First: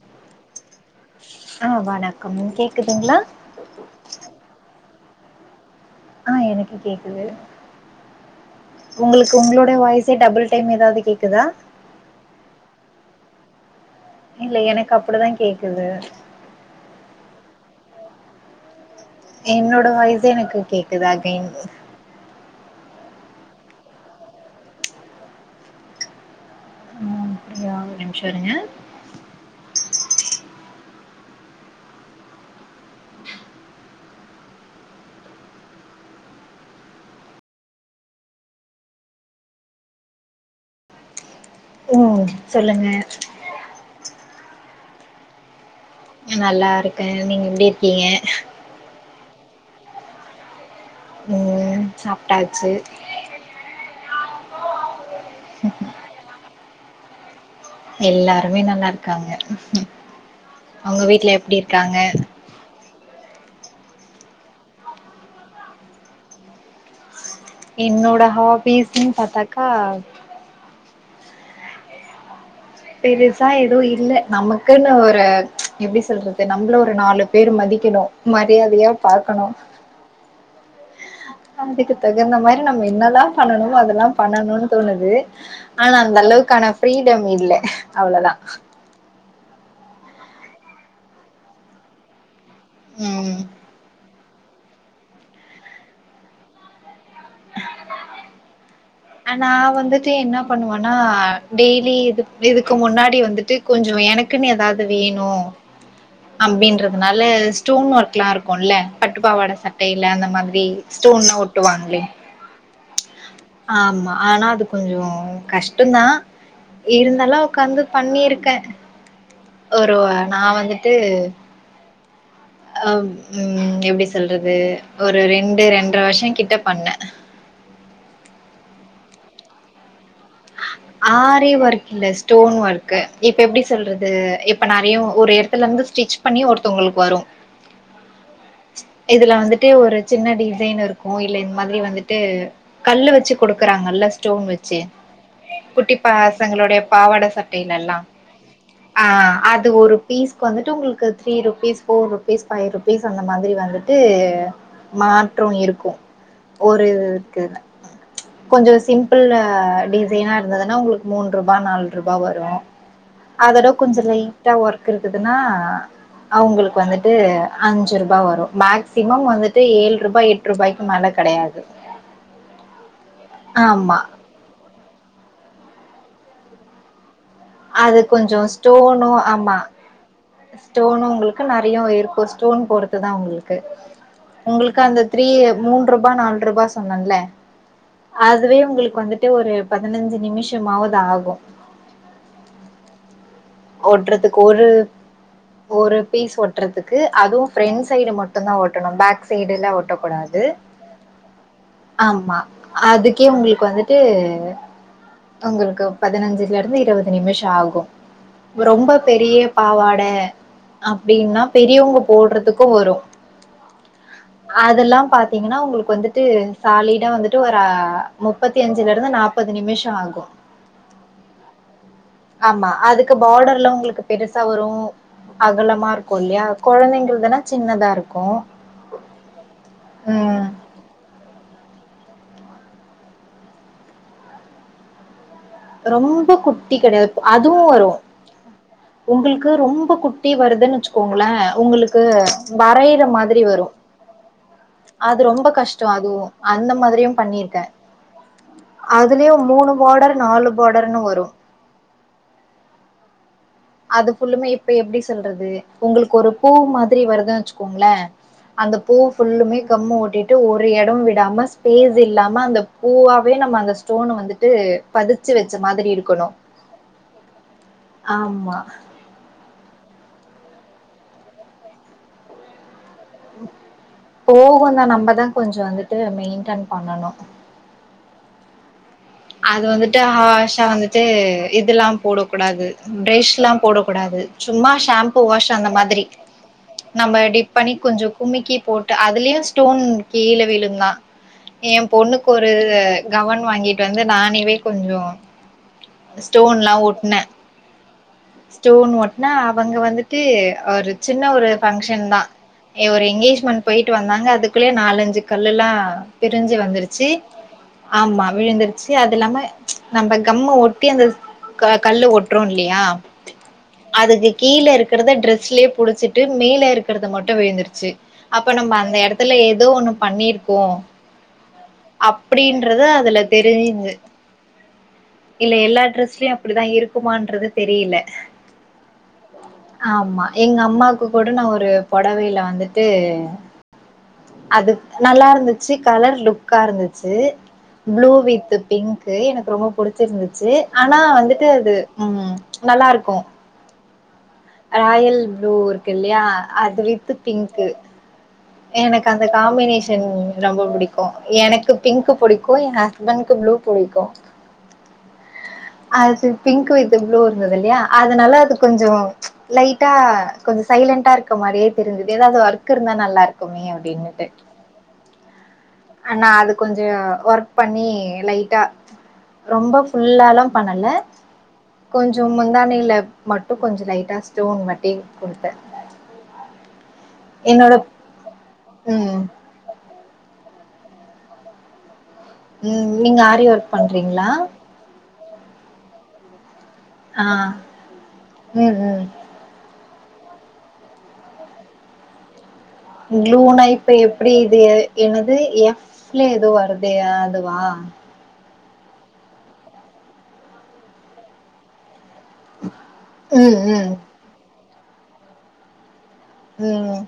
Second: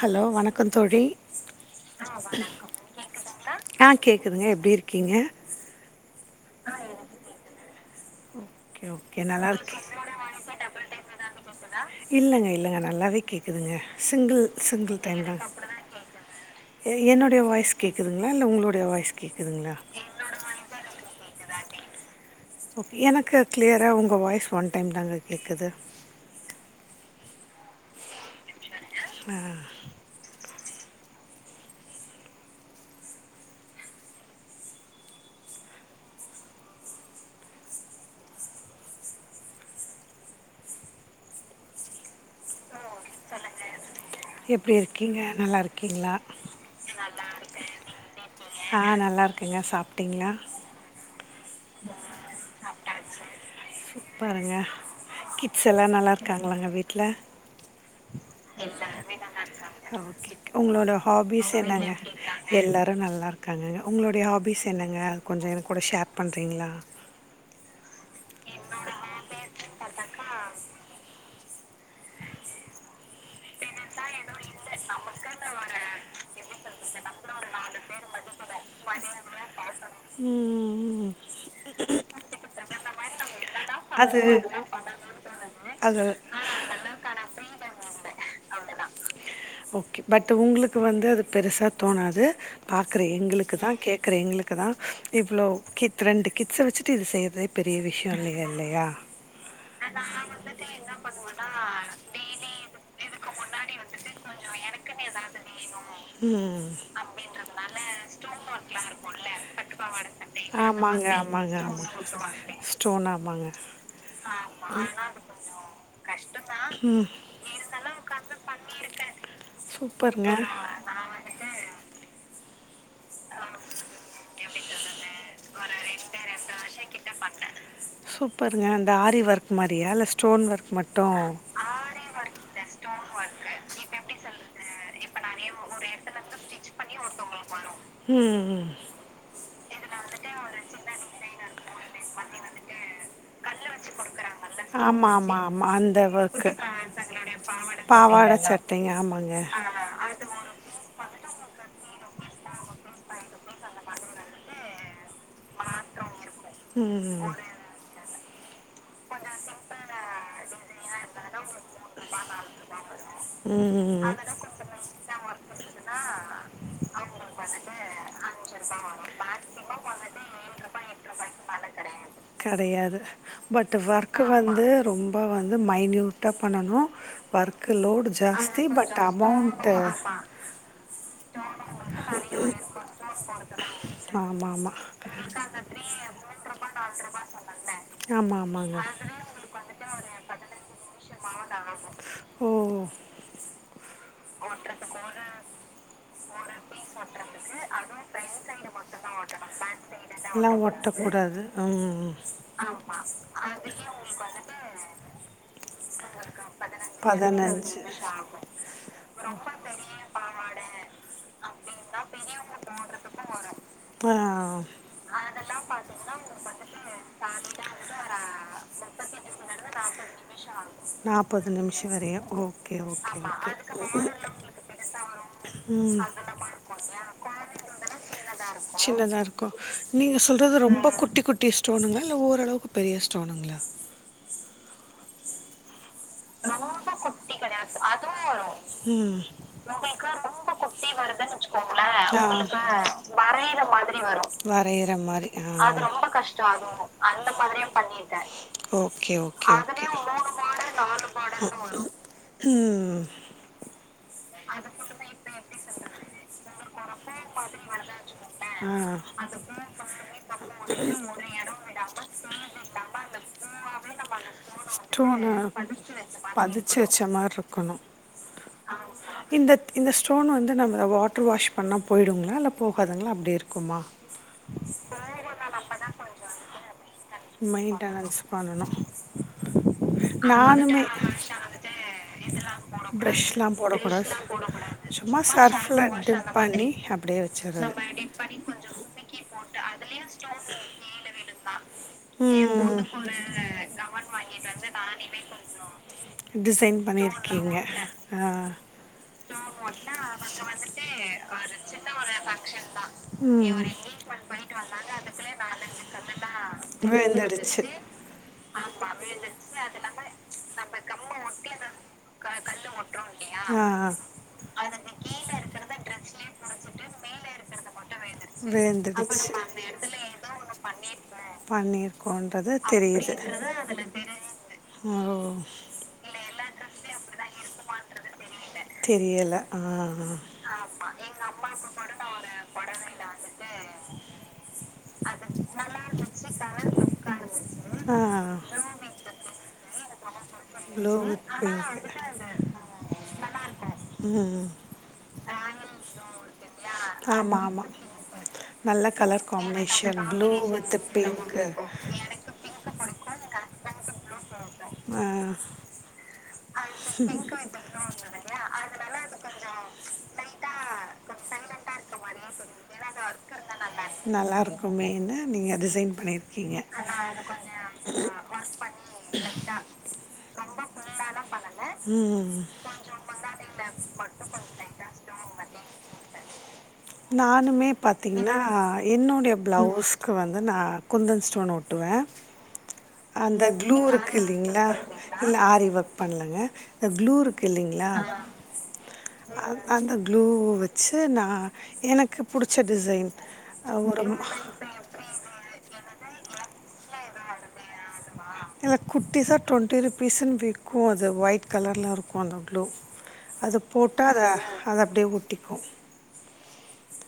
Hello வணக்கம் தோழி ஆ வணக்கம் கேக்குதுங்களா ஆன் கேக்குதுங்க எப்டி இரு கிங்க ஆஹ் எனக்கு கேக்குது ஓகே ஓகே உங்களுக்கு நல்லா உங்களோட இருக்கு வாய்ஸே டபுள் டைம் ஏதாவது கேக்குதா இல்லைங்க இல்லைங்க நல்லாவே கேட்குதுங்க சிங்கிள் இல்ல எனக்கு சிங்கிள் டைம் அப்படிதா தான் கேக்குது எ என்னோட எ வாய்ஸ் கேக்குதுங்களா இல்ல உங்கலோடை வாய்ஸ் கேட்குதுங்களா என்னோட வாய்ஸ் தா எனக்கு கேக்குதா ஆ [unintelligible] இட்ஸ் ஓகே எனக்கு கிளியரா உங்க வாய்ஸ் ஒன் டைம் தான்ங்க கேக்குது ம் அப்படியா ஒரு நிமிஷோ இருங்க ஆஹ உம் சொல்லுங்க எப்டி இருக்கீங்க நல்லா இரு நல்லா இருக்கே நீங்க எப்டி இருக்கீங்க எங்க சாப்பிட்டிங்களா உம் சாப்பட்டாச்சு இப்பறம்ங்க கிட்ஸ் எல்லா நல்லா இருக்காங் [unintelligible] வீட்டில எல்லாருமே நல்லா இருக்காங்க ஒகே உங்களோட உங்க வீட்ல ஹாபிஸ் எப்டி என்னங்க, இருக்காங்க எல்லாரு நல்லா க்காங்க உங்களுடைய ஹாபீஸ் என்னங்க கொஞ்சம் எ கூட ஷேர் பண்ணுறீங்களா என்னோட ஹாபீஸ்ன்னு பாத்தாக்கா பெருசா எதுவு இல்ல நமக்குன்னு ஒரு எப்படி சொல்றது நம்மள ஒரு நாலு பேர் மதிக்கணு மரியாதையா பாக்கணு ம் அதுக்கு தகுந்த மாரி நம்ம என்னல்லாம் பண்ணனும் அதெல்லாம் அது பண்ணணுனு தோணுது ஆனா அது அந்த அளவுக்கான ஃப்ரீடம் இல்ல அவ்ளதா ஓக்கே பட் உங்களுக்கு வந்து அது பெருசா தோணாது பாக்குற ம் எங்களுக்குதா கேட்கற எங்களுக் குதா இவ்ளோ கித் ரெண்டு கிட்ஸ வெச்சு சு இது செய்யறதே பெரிய விஷியோ இ இல்லயா நா வந்துட்டு என்ன பண்ணுவேன்னா டெய்லி இது இதுக்கு முன்னாடி வந்துட்டு கொஞ்சோ எனக்குன்னு எதாவது வேணு ம் அப்படின்றதுனால ஸ்டோன் ஒர்க் எல்லா இருக் குல்ல பட்டுப்பாவாட சட்டையில அந்த மாதிரி ஆமாங்க ஸ்டோன்ல்லா ஆமாங்க ஆமா ஒட்டுவாங்கில்லீங் ஸ்டோன் ஆமாங்க ஆமா ஆனா அது கொஞ்சோ கஷ்டந்தா இருந்தாலு உக்காந்து பண்ணிருக்க ஒரு சூப்பருங்க நா வந்துட்டு அஹ உம் எப்படி சொல்றது ஒரு ரெண்டு ரெண்டரை வருஷங்கிட்ட பண்ண சூப்பருங்க அந்த ஆரி ஒர்க் மாரியா இல்ல ஆரி ஒர்க் இல்ல ஸ்டோன் ஒர்க் இப்ப எப்படி சொல்றது இப்ப நெறயா ஒரு எடத்துல இருந்து ஸ்டிச் பண்ணி ஒருத்தவங்களுக்கு வரு உம் ம் ட்டு ஒரு சின்ன டிசைன் இருக்கு இல்ல இந்த மாரி வந்துட்டு கல்லு வேச்சு குடுக்கறாங்கல்ல ஸ்டோன் வெச்சு ஆமாம் ஆமாம் ஆமாம் குட்டி அந்த ஒர்க்கு பசங்களுடைய பாவாட சட்டைையில எல்லா பாவாடை சட்டைங்க ஆமாங்க அஹ் அது ஒரு பீஸ் வந்துட்டு உங்களுக்கு three rupees four rupees five rupees அந்த மாரி வந்துட்டு மாற்றோ இருக்கு ஒரு இ இருக்கு இதுல ப்ச் கொஞ்சோ சிம்பிள் டி சைனா இருந்ததுனா உங்களுக்கு மூண ரூபா நாலு ரூபா வரு அதோட ம் ம், கொஞ்சோ ம். லைட்டா ஒர்க் இருக்குதுன்னா ஆ அவுங்களுக்கு வந்துட்டு அஞ்சு ரூபா வரு மேக்சிமம் வந்துட்டு ஏழு ரூபா எட்டு ரூபாய்க்கு மேல கெடையாது கெடையாது பட் ஆமா ஒர்க் வந்து ரொம்போ வந்து மைனூட்டா பண்ணணு அது கொஞ்சோ ஸ்டோனு ஆமா அமௌண்ட்டு ஸ்டோனு உங்களுக்கு நெறயா இருக்கு ஸ்டோன் போறதுதா உங்களுக்கு ஆமாம் ஆமாம் உங்களுக்கு அந்த த்ரீ மூன்று ரூபா நாலு ரூபா சொன்னன்ல ஆமாம் அதுவே ஆமாங்க உங்களுக்கு வந்துட்டு ஒரு பதினஞ்சு நிமிஷமாவது ஆகு ஓ ஓட்டுறதுக்கு ஒரு ஒரு பீஸ் ஒட்டுறதுக்கு ஒரு அதுவும் ஃபிரண்ட் சைடு மட்டும் தான் ஒட்டணும் பேக் சைடுல ஒட்டக்கூடாது எல்லாம் ஒட்டக்கூடாது ம் ஆமா அதுக்கே உங்களுக்கு வந்துட்டு உங்களுக்கு பதினஞ்சுல இருந்து இருபது நிமிஷம் பதினஞ்சு ஆகும் ரொம்ப பெரிய பாவாடை அப்படின்னா பெரியவங்க போடுறதுக்கும் வரும் ஆ அதெல்லாம் பாத்தீங்கன்னா உங்களுக்கு வந்துட்டு சாலிடா வந்துட்டு ஒரு முப்பத்தி அஞ்சுல இருந்து நாற்பது நிமிஷம் ஆகும் நாற்பது நிமிஷம் வரையும் ஆமா ஓகே அதுக்கு ஓகே பார்டர்ல உங்களுக்கு பெருசா வரு அகலமா இருக்கு இல்லயா கொழந்தைங்களுதுனா சின்னதா இருக்கு சின்னதாக இருக்கும் ம் ஸ்டோனுங்ளா இல்ல ஓரளவுக்கு பெரிய ஸ்டோனுங்ளா ரொம்ப குட்டி கிடையாது. அதுவும் வரும். ம் உங்களுக்கு ரொம்ப குட்டி வருதுன்னு வச்சுக்கோங்களேன், உங்களுக்கு ஆ வரையிற மாதிரி வரும். வரையிற அது மாரி ரொம்ப ஆ கஷ்டம் அதுவும். அந்த மாதிரியும் பண்ணியிருக்கேன். ஓகே ஓகே ஓகே டரணுவ ம் அது ஃபுல்லுமே இப்ப எப்படி சொல்றது உங்களுக்கு ஒரு பூ பூ மாதிரி வருதுன் வெச்சுக்கோங்ளே அந்த ஆ பூ ஃபுல்லுமே கம்மு ஒட்டிட்டு ஒரு எட விடாம ஸ்பேஸ் இல்லாம அந்த பூவாவே நம்ம அந்த ஸ்டோன வந்துட்டு பதிச்சு ஸ்டோனை வெச்ச மாதிரி இருக்கணு பதிச்சு வச்ச மாதிரி இருக்கணும் ஆமா இந்த இந்த ஸ்டோன் வந்து நம்ம வாட்டர் வாஷ் பண்ணா போயிடுங்ளா இல்ல போ போகுந்தா நம்மதா கொஞ்ச வந்துட்டு மெயின்டென் பண்ணணு மெய்ன்டனன்ஸ் பண்ணனு அது வந்துட்டு ஹாஷா வந்துட்டு இதெல்லா போடக்கூடாது பிரஷ்லா போடக்கூடாது சும்மா சும்மா ஷாம்பூ வாஷ் அந்த சர்ஃபில் மாதிரி டிப் பண்ணி நம்ம அப்படியே டிப் வச்சிடுறது பண்ணி கொஞ்ச குமிக்கி போட்டு அதுலயு ஸ்டோன் கீழ விழுந்தா எம் பொண்ணுக் ம் ஒரு கவன் வாங்கிட் டு வந்து நானேவே கொஞ்ச ஸ்டோன்லா டிசைன் ஒட்ன பண்ணியிருக்கீங்க ஆ ஸ்டோன் ஒட்ன அவங்க வந்துட்டு ஒரு சின்ன ஒரு பங்க்ஷன்தா ஒரு ம் எங்கேஜ்மென்ட் போயிட்டு வந்தாங்க அதுக்குள்ளயே நாலஞ்சு கல்லு எல்லா பிரிஞ்சு வந்துரு சு விழுந்துடுச்சு ஆமா விழுந்திரு ச்சு அது இல்லாம நம்ம கம்ம ஒட்டி அந்த கல்ல ஒட்றோ இல்லையா ஆ அதுக்கு கீழ இருக்கிறத டிரெஸ்லயே புடிச்சிட்டு மேல இருக்கறத மட்டு விழுந்துருச்சு அப்ப நம்ம அந்த விழுந்துடுச்சு எடத்துல ஏதோ ஒண்ணு பண்ணிருக்கோ பண்ணிருக்கோன்றது தெரியுது து ஓ இல்ல எல்லா ட்ரஸ்லயு அப்டிதா இருக்குமான்றதுது தெரியில தெரியலை ஆ ஆமா எங்க அம்மாக்கு கூட நா ஒரு பொடவையில வந்துட்டு அதுக் நல்லாருந்துச்சு கலர் லுக்கா இருந்துச்சு ஆ ப்ளூ வித் பிங்க் எனக்கு ரொம்ப புடிச்சிருந்துச்சு ப்ளூ ஆனா வித் வந்துட்டு பிங்க் அது ம் நல்லாருக்கு ம் ராயல் ப்ளூ இருக்கு இல்லையா அது வித் ஆமாம் பிங்க்கு ஆமாம் நல்ல எனக்கு அந்த கலர் காம்பினேஷன் ப்ளூ ரொம்ப வித் புடிக் கு பிங்க்கு எனக்கு பிங்க் புடிக்கு எங் ஹஸ்பெண்டுக்கு ப்ளூ புடிக்கு அது பிங்க் வித் ப்ளூ இருந்துது இல்லையா அதனால அது கொஞ்ச லைட்டா கொஞ்ச சைலண்ட்டா இருக்க மாரியே தெரிஞ்சுது ஏதாவது ஒர்க் இருந்தா நல்லாருக்கு நல்லா இருக்குமே நீங்க டிசைன் ஆனா அது பண்ணியிருக்கீங்க கொஞ்சம் ஒர்க் பண்ணி லைட்டா ரொம்ப ஃபுல்லாலாம் பண்ணல கொஞ்சோ முந்தானையில மட்டு கொஞ்சோ லைட்டா ஸ்டோன் மாட்டி குடுத்தே நானுமே என்னோட பாத்தீங்கன்னா ம் என்னோட பிளவுஸ்க்கு வந்து நான் குந்தன் ஸ்டோன் ஓட்டுவேன் ம் நீங்க ஆரி ஒர்க் பண்றீங்களா இல்லைங்களா? இல்ல ஆரி ஒர்க் பண்ணலங்க அந்த க்ளூ ஆ இருக்கு இல்லைங்களா ம் ம் அந்த க்ளூ வச்சு நா எனக்கு புடிச் களூனா இப்ப எப்டி இதிய என்னது எஃப்ல எதோ வருதேயா அது வா இல்ல குட்டிசா டொண்ட்டி ருபீஸ்ன்னு விக்கு அது வொயிட் கலர்ல இருக் [unintelligible] அது ம் ம் போட்டா அத அது அப்டியே ஒட்டிக்கு ம்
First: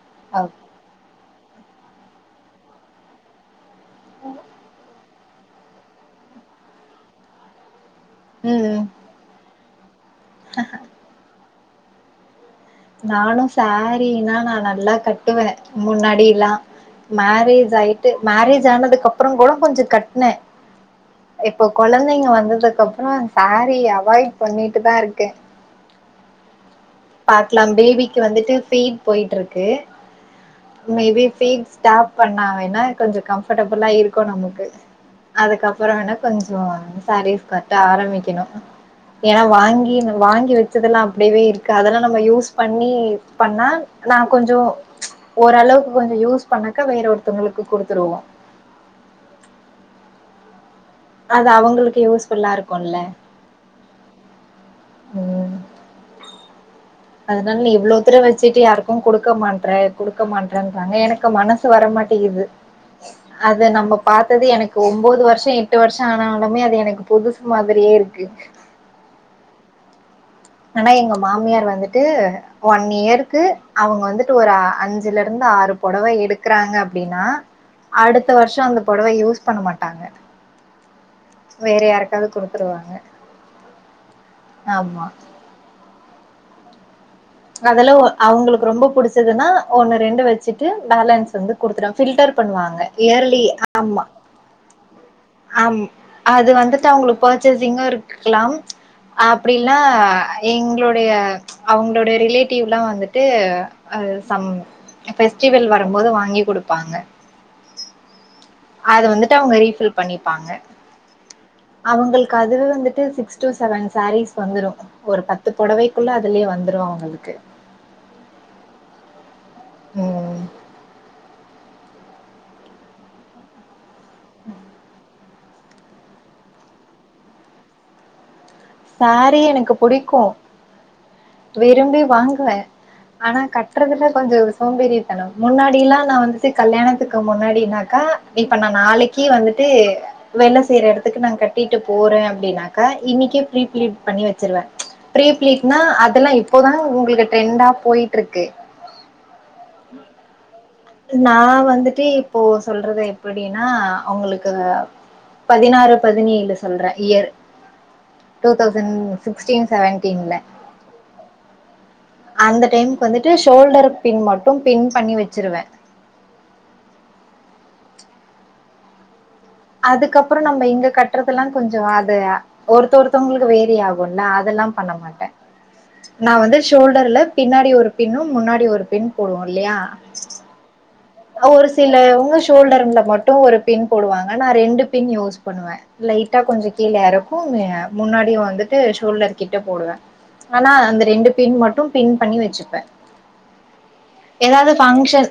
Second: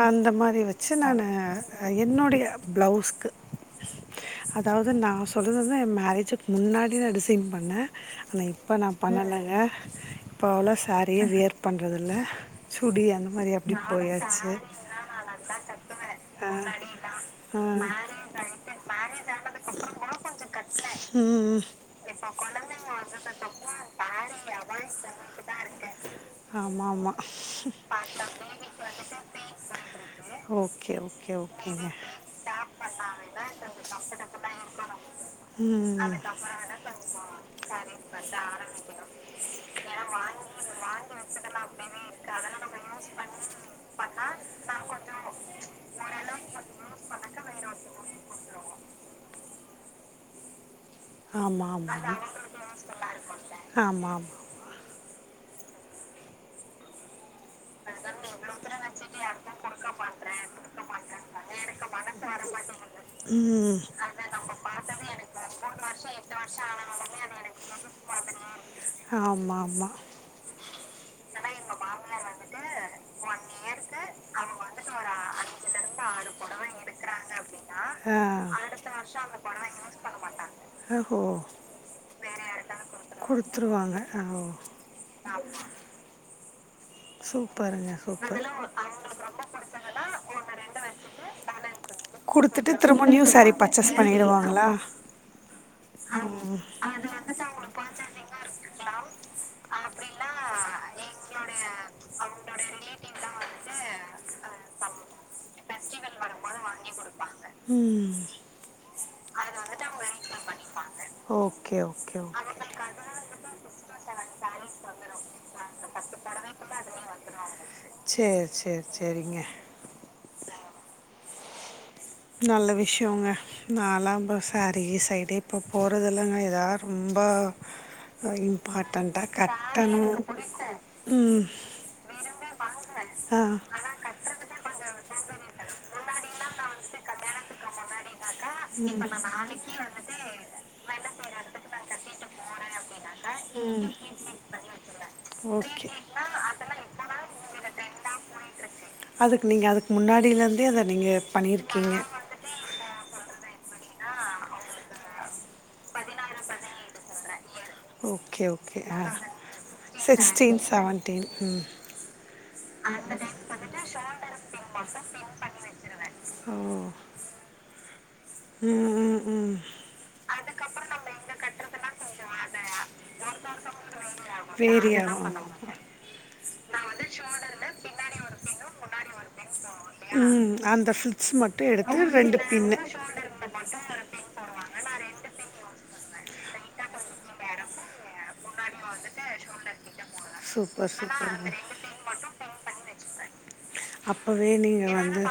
அந்த ஓ மாரி வெச்சு நானு என்னோடய ப்ளவுஸ்க்கு அதாவது நா சொல்லுலது ஏ மேரேஜுக்கு முன்னாடி நா டிசைன் பண்ண ஆன ம் இப்ப ம் நா பண்ணலங்க இப்ப அவ்ளோ சேரியே வேர் பண்றது இல்ல நானு சேரீனா நா நல்லா கட்டுவே முன்னாடி எல்லா மேரேஜ் ஆயிட்டு மேரேஜ் ஆனதுக்கப்ரோங் கூட கொஞ்சோ கட்ன கொஞ்சோ கட்ல ம் ம் இப்ப வந்ததுக்கு கொழந்திங்க அப்புறோ வந்ததுக்கப்ரோ சாரீ அவாய்ட் சாரி பண்ணிட்டு தா அவாய்ட் இருக்கே பண்ணிட்டுதா இருக்க பாக்கலாம் பேபிக்கு வந்துட்டு பீட் போய்ட்ருக்கு ஓகே மேபீ ஓகே பீட் ஓகேங்க ஸ்டாப் பண்ணா வேனா கொஞ்ச கம்படபுளா இருக்கூ நமக்கு ம் அதுக்கப்றோ வேணா கொஞ்சோ சாரீஸ் கட்ட ஆரம்பிக்கணு ஏன்னா வாங்கி வாங்கி வச்சதெல்லா அப்டியவே இருக்கு அதெல்லா நம்ம யூஸ் பண்ணி பண்ணா நா கொஞ்சோ ஓரளவுக்கு கொஞ்சோ யூஸ் பண்ணக்க வேற ஒருத்தங்ளுக்கு குடுத்துருவோ அது ஆமாம் ஆமாம் அவுங்களுக்கு யூஸ்ஃபுல்லா இருக்குல ஆமாம் ஆமாம் ம் அதுனால நீ இவ்லோ தர வச்சிட்டு யாருக்கு குடுக்க மாட்ற குடுக்க மாட்றேன்டாங்க எனக்கு மனசு த்து வரமாட்டிகுது அத ம் நம்ம பாத்தது எனக்கு ஒம்போது வருஷோ எட்டு வருஷோ ஆனாலுமே அது எனக்கு புதுசு மாதிரியே இருக்கு ஆமாம் ஆமாம் ஆனா எங்க மாமியார் வந்துட்டு ஒன் இயருக்கு அவுங்க வந்துட்டு ஒரு அஞ்சுலிருந்து ஆறு பொடவ எடுக்கறாங்க அப்டினா ஆ அடுத்த வருஷோ அந்த பொடவ யூஸ் மாட்டாங்க பண்ண மாட்டாங்க அஹோ வேற யாருக்காவது வேற யாருக்காது கொடுத்துருவாங்க குடுத்துருவாங்க குடுத்துருவாங்க அ ஓ ஆமா ஆமா அதெல்லா ஓ சூப்பர் அவுங்களுக்கு ரொம்ப புடுச்சதுன்னா ஒண்ணு ரெண்டு வச்சுட்டு பேலன்ஸ் து வந்து குடுத்துவாங்க ஃபில்டர் கொடுத்துட்டு பண்ணுவாங்க திரும்ப நியூ இயர்லி பர்ச்சேஸ் ஆமா பண்ணிடுவாங்களா ஆம் அது வந்துட்டு அவங்களுக் ஃபச்சேசிங்கு இருக்லாம் அப்டி இல்ன்னா எங்ளுடைய அவுங் லோட ரிலேட்டிவ்லா வந்துட்டு அ சம் ஃபெஸ்டிவல் வரும்போது வாங்கி குடுப்பாங்க ம் அத வந்துட்டு அவுங்க ரீஃபில் பண்ணிப்பாங்க ஓகே ஓகே அவங்களுக்கு ஓகே அதுவே வந்துட்டு சிக்ஸ் டு செவன் சாரீஸ் வந்துரும் ஒரு பத்து புடவைக்குள்ள அதுலயே வந்துரும் அவங்களுக்கு சேரி சேரி செரிங்க உம் நல்ல விஷயங்க நான் ல்லாம் சாரி சைடே இப்போ போறதில்லங்க எதாவது ரொம்ப இம் சாரி எனக்கு புடிக்கும் ம் விரும்பி வாங்குவேன் ஆனா ஆ கட்டுறதுல கொஞ்சோ சோம்பேரியத்தனம் முன்னாடியெல்லா நான் வந்துட்டு கல்யாணத்துக்கு முன்னாடினாக்கா இப்ப நான் நாளைக்கு வந்துட்டு வேல செய்யற இடத்துக்கு நான் கட்டிட்டு போறேன் அப்படின்னாக்கா இன்னிக்கு ப்ரீ ப்ளீட் பண்ணி வச்சிருவேன் ச்சு ப்ரீ ப்ளீட்னா ஓகே அதெல்லா இப்போதான உங்களுக்கு ட்ரெண்டா போயிட்டு இருக்கு அதுக் நீங்க அதுக்கு முன்னாடியில இருந் நான் வந்துட்டு இப்போ சொல்றத எப்படி னா அவங்களுக்கு பதினாறு பதினேழு சொல்றேன் year okay two okay thousand ஆ சிஸ்ட்டின் செவன்டீன்ல சிக்ஸ்டீன் செவன்டீன் ம் அந்த டைம்கு வந்துட்டு சோல்டர் பின் மட்டும் பின்பண்ணி வச்சிருவேன் ஓ உம் உம் அதுக்கப்புறோ நம்ம இங்க கட்டுறது எல்லா கொஞ்சோ அது ஒருத்த ஒருத்தவங்களுக்கு வேரி ஆகும்ல அதெல்லா பண்ண வேரி மாட்டேன் ஆகும் நான் வந்து ஷோல்டர்ல பின்னாடி ஒரு பின்னும் முன்னாடி ஒரு பின் போடுவோம் இல்லயா ம் அந்த ஃபிட்ஸ் ஒரு மட்டும் எடுத்து சிலவுவங்க ரெண்டு பின்னு ஷோல்டர்ல மட்டும் பின் போடுவாங்க நான் ரெண்டு பின் யூஸ் பண்ணுவ லைட்டா கொஞ்சொ கீழ எறக்கு முன்னாடி வந்து ட்டு ஷோல்டர் கிட்ட போடுவ ஆனா சூப்பர் அந்த ரெண்டு சூப்பர் பின் மட்டு பின் பண்ணி வெச்சிப்பே அப்பவே நீங்க வந்து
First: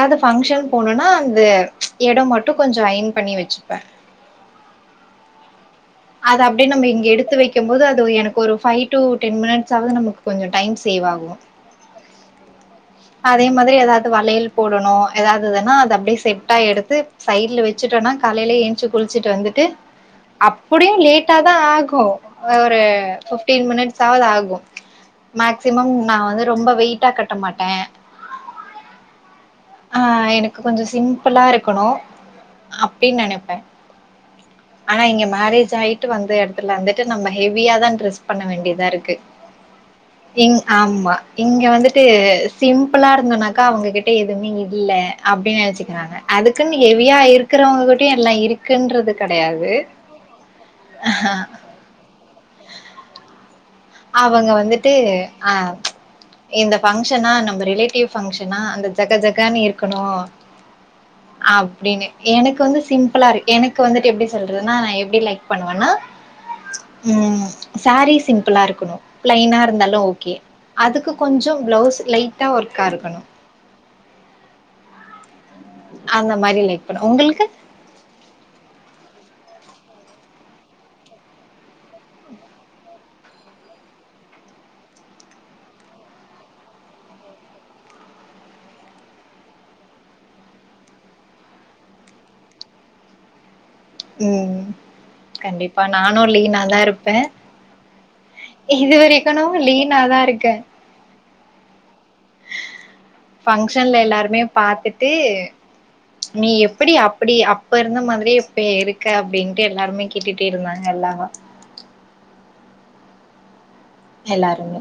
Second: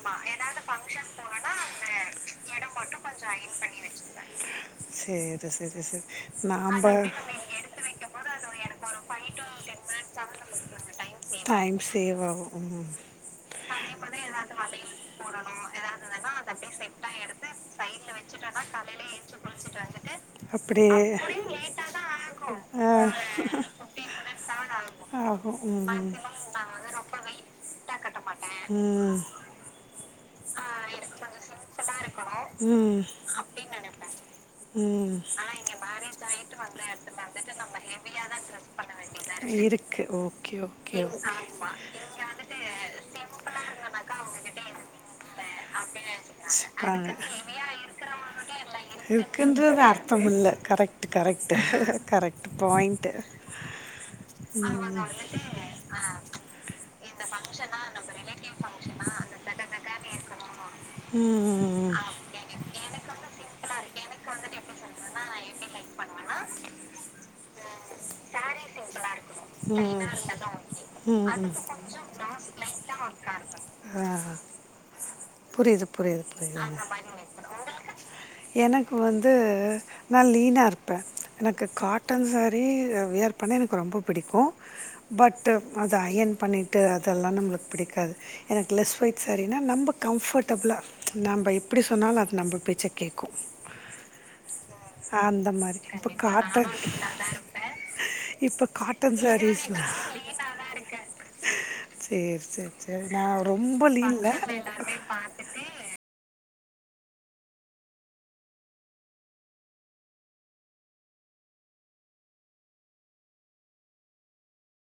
தாது பங்கஷன் போனனா அந்த எடொ மட் கொஞ்சொ ஐயன் பண்ணி வச்சுப்பே சேரி சே அது அப்டே நம்ம இங்க எடுத்து வைக்கும் போது அதுவு எனக்கொரு ஃபைவ் டூ டென் மினிட்ஸ் சாவது நமக் கொஞ்ச டைம் சேவ் ஆகு டைம் சேவாகுவு தே ஏதாது வலையல் போடணோ ஏதாது துதுனா அது அப்டே செட்டா எடுத்து சைட்ல வெச்சுட்டோனா காலைல ஏன்ச்சு குளிச்சுட்டு வந்துட்டு அப்டியு அப்படியே லேட்டா தா ஆகு ஒரு ஆ, ஃபிட்டின் மினிட்ஸாவது ஆகு ஆகும் மேக்சிமம் ம் நா வந்து ரொம்ப வெயிட்டா கட்ட மாட்டே ம் ஆ எனக்கு கொஞ்சோ சிம்புளா இருக்கணு ம் அப்டின் நெனப்பே ம் மேரேஜ் ஆயிட்டு வந்த இடத்துல வந்துட்டு நம்ம ஹெவியா தா ட்ரெஸ் பண்ண வேண்டியதா இருக்கு இருக்கு ஓகே இங் ஓகே ஆமா இங்க வந்துட்டு சிம்பிளா இருந்தோனாக்கா அவுங்ககிட்ட எதுவுமே இல்ல அப்டின்னு நெனச்சிக்குறாங்க அதுக்குன்னு ஹெவியா இருக்கறவங்கிட்ட எல்லா இருக்குன்றது கிடயா இருக்குன்றது அர்த்தம் இல்ல கரெக்டு கரெக்டு கரெக்ட் பாயிண்ட்டு அவுங்க வந்துட்டு அ இந்த பங்ஷனா நம்ம ரிலேட்டிவ் பங்ஷனா அந்த ஜக ஜகானு இருக்கனு ம் அப்டினு எனக்கு வந்து சிம்பிளா இரு எனக்கு வந் எப்டி சொல்றதுனா ந எப்டி லைக் பண்ணுவனா ம் சாரிஸ் சிம் ப்புலா இருக்கனு பிளைனா இருந்தாலு ஓகே அதுக்கு கொஞ்சோ பிளவுஸ் லைட்டா ஒர்க்கா இருக்கனு புரியிது புரியிது புரியிது பண்ணுவே. உங்களுக்கு? எனக்கு வந்து நா லீனா இருப்பே எனக்கு காட்டன் சேரீ வியர் பண்ண எனக்கு ரொம்ப பிடிக்கு பட் அத அயன் பண்ணிட்டு அதெல்லா நம்மளுக் பிடிக்காது எனக்கு லெஸ் வெயிட் சேரீனா நம்ப கம்ஃபர்டபிளா நம்ம எப்டி சொன்னாலு அது நம்ப பேச்ச கேக்கு உம் மாதிரி கண்டிப்பா இப்போ நானு காட்டன் லீனாதா இருப்ப இப்போ இது காட்டன் வரைக்கனு சாரீஸ்லாம் லீனாதா இருக்க சேரி சேரி சேரி நா ரொம்ப லீன் எல்லாருமே இல்ல பாத்துட்டு நீ எப்டி அப்டி அப்ப இருந்த மாதிரியே இப்ப இருக்க அப்டின்ட்டு எல்லாருமே கேட்டுட்டே இருந்தாங்க எல்லாரு எல்லாருமே